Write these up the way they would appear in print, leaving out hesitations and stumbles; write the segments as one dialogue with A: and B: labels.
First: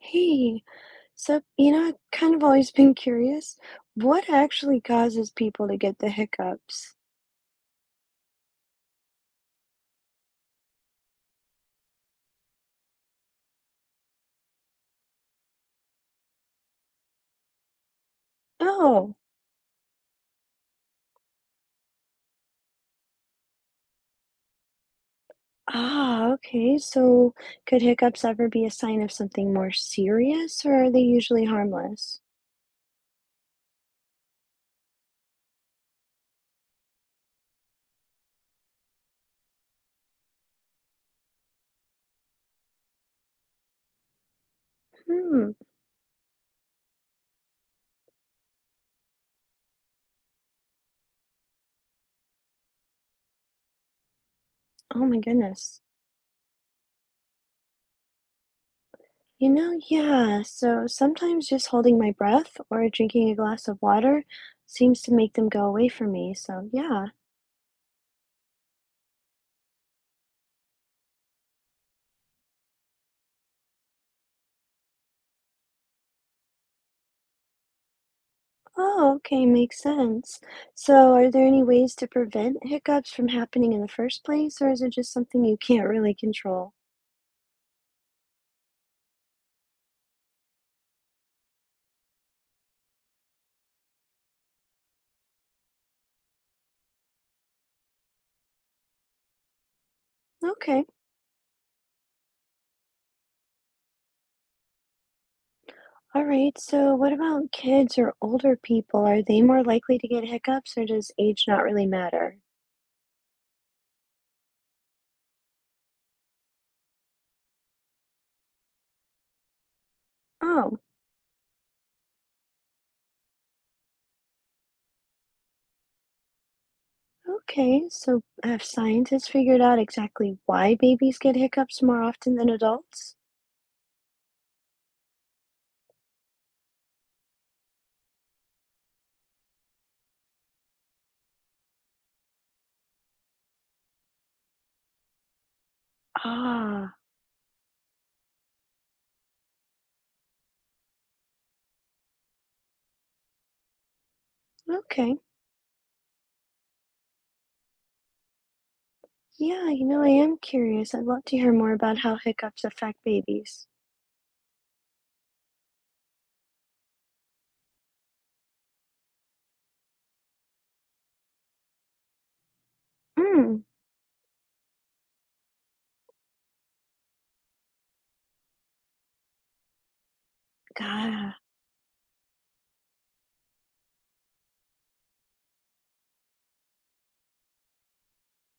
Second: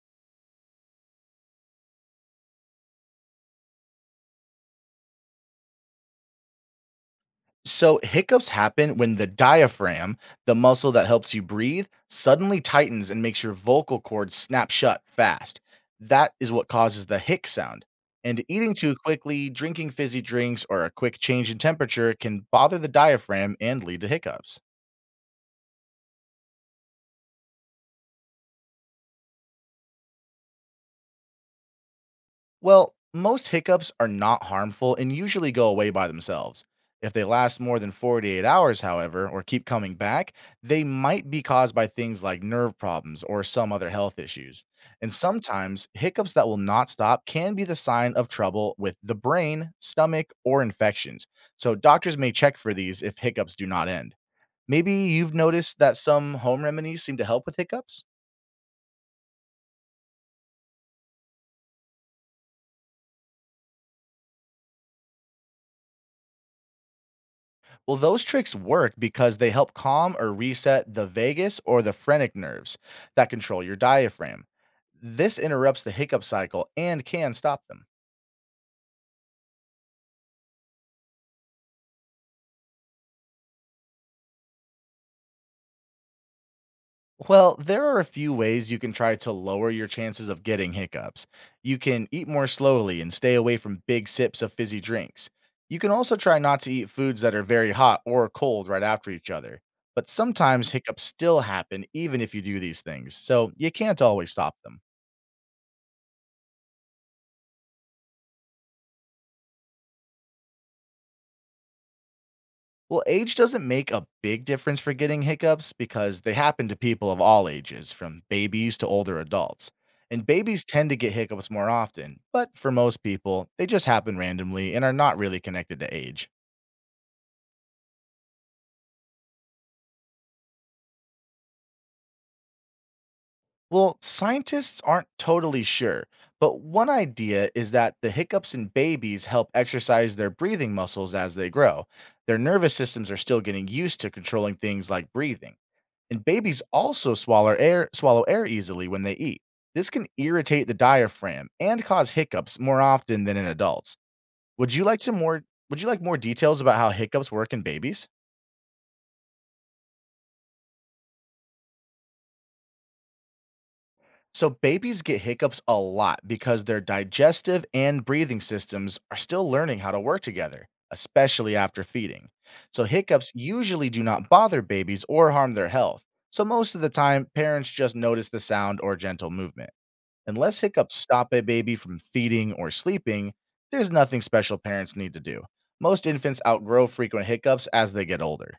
A: Hey, I've kind of always been curious. What actually causes people to get the hiccups?
B: So, hiccups happen when the diaphragm, the muscle that helps you breathe, suddenly tightens and makes your vocal cords snap shut fast. That is what causes the hic sound. And eating too
A: Oh,
B: quickly, drinking fizzy drinks, or a quick change in temperature can bother the diaphragm and lead to hiccups.
A: okay. So could hiccups ever be a sign of something more serious, or are they usually harmless?
B: Well, most hiccups are not harmful and usually go away by themselves. If they last more than 48 hours, however, or keep coming back, they might be caused by things like nerve problems or some other health issues. And
A: Hmm.
B: sometimes hiccups that will not stop can be the sign of trouble with the brain, stomach, or infections. So doctors may check for these if hiccups do not end. Maybe
A: Oh my
B: you've noticed
A: goodness.
B: that some home remedies seem to help with hiccups?
A: Yeah. So sometimes just holding my breath or drinking a glass of water seems to make them go away from me. So yeah.
B: Well, those tricks work because they help calm or reset the vagus or the phrenic nerves that control your diaphragm. This interrupts the hiccup cycle and can stop them.
A: Oh, okay, makes sense. So, are there any ways to prevent hiccups from happening in the first place, or is it just something you can't really control?
B: Well, there are a few ways you can try to lower your chances of getting hiccups. You can eat more slowly and stay away from big sips of fizzy drinks. You can also try not to eat foods that are very hot or cold right after each other. But sometimes
A: Okay,
B: hiccups still happen even if you do these things, so you can't always stop them.
A: all right. So, what about kids or older people? Are they more likely to get hiccups, or does age not really matter?
B: Well, age doesn't make a big difference for getting hiccups because they happen to people of all ages, from babies to older adults. And babies
A: Oh,
B: tend to get hiccups more often, but for most people, they just happen randomly and are not really connected to age.
A: okay. So, have scientists figured out exactly why babies get hiccups more often than adults?
B: Well, scientists aren't totally sure, but one idea is that the hiccups in babies help exercise their breathing muscles as they grow. Their nervous systems are still getting used to controlling things like breathing. And babies
A: Ah,
B: also swallow air easily when they eat. This can irritate the diaphragm and cause hiccups more often than in adults. Would you like to
A: okay.
B: more would you like more details about how hiccups work in babies?
A: Yeah, I am curious. I'd love to hear more about how hiccups affect babies.
B: So babies get hiccups a lot because their digestive and breathing systems are still learning how to work together, especially after feeding. So hiccups
A: Mm,
B: usually do not bother babies or harm their health. So most of the time parents just notice the sound or gentle movement. Unless hiccups stop
A: God.
B: a baby from feeding or sleeping, there's nothing special parents need to do. Most infants outgrow frequent hiccups as they get older.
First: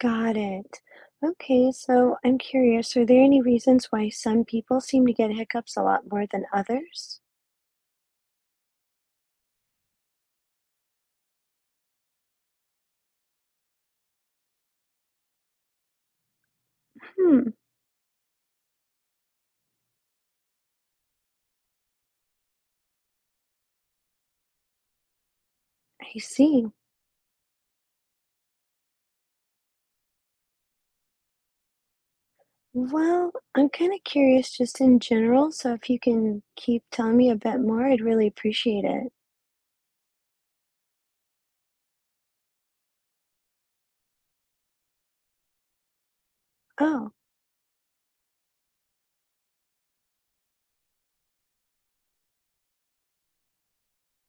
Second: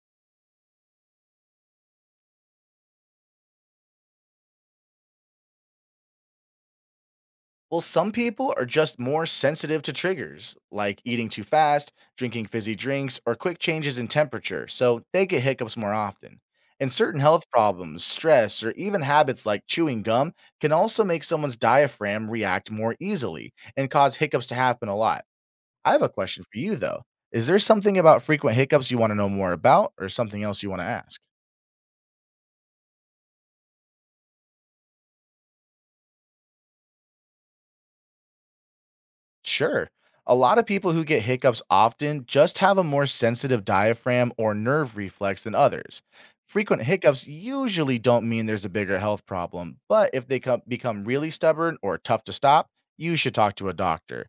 A: Got it. Okay, so I'm curious, are there any reasons why some people seem to get hiccups a lot more than others?
B: Well, some people are just more sensitive to triggers, like eating too fast, drinking fizzy drinks, or quick changes in temperature, so they get hiccups more often. And certain health
A: Hmm,
B: problems, stress, or even habits like chewing gum can also make someone's diaphragm react more easily and cause hiccups to happen a lot. I have a
A: I
B: question for
A: see.
B: you, though. Is there something about frequent hiccups you wanna know more about or something else you wanna ask?
A: Well, I'm kind of curious just in general, so if you can keep telling me a bit more, I'd really appreciate it.
B: Sure. A lot of people who get hiccups often just have a more sensitive diaphragm or nerve reflex than others. Frequent
A: Oh,
B: hiccups usually don't mean there's a bigger health problem, but if they come become really stubborn or tough to stop, you should talk to a doctor.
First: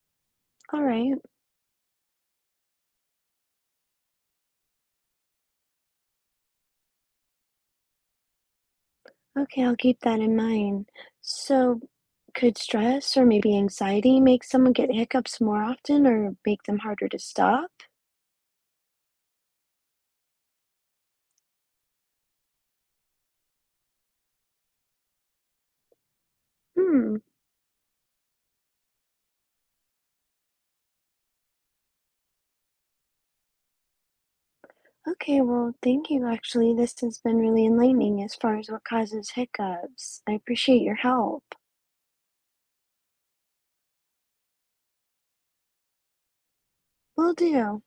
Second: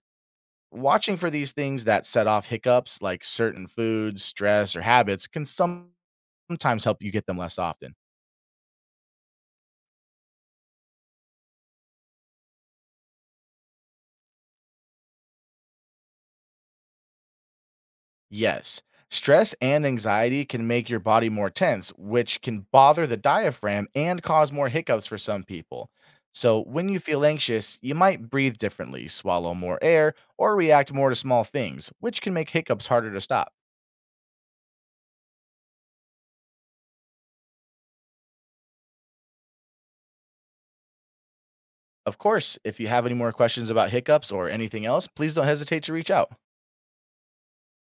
A: all right.
B: Watching for these things that set off hiccups, like certain foods, stress, or habits, can sometimes help you get them less often.
A: Okay, I'll keep that in mind. So, could stress or maybe anxiety make someone get hiccups more often or make them harder to stop?
B: Yes. Stress and anxiety can make your body more tense, which can bother the diaphragm and cause more hiccups for some people. So, when you
A: Hmm.
B: feel anxious, you might breathe differently, swallow more air, or react more to small things, which can make hiccups harder to stop.
A: Okay, well, thank you. Actually, this has been really enlightening as far as what causes hiccups. I appreciate your help.
B: Of course, if you have any more questions about hiccups or anything else, please don't hesitate to reach out.
A: Will do.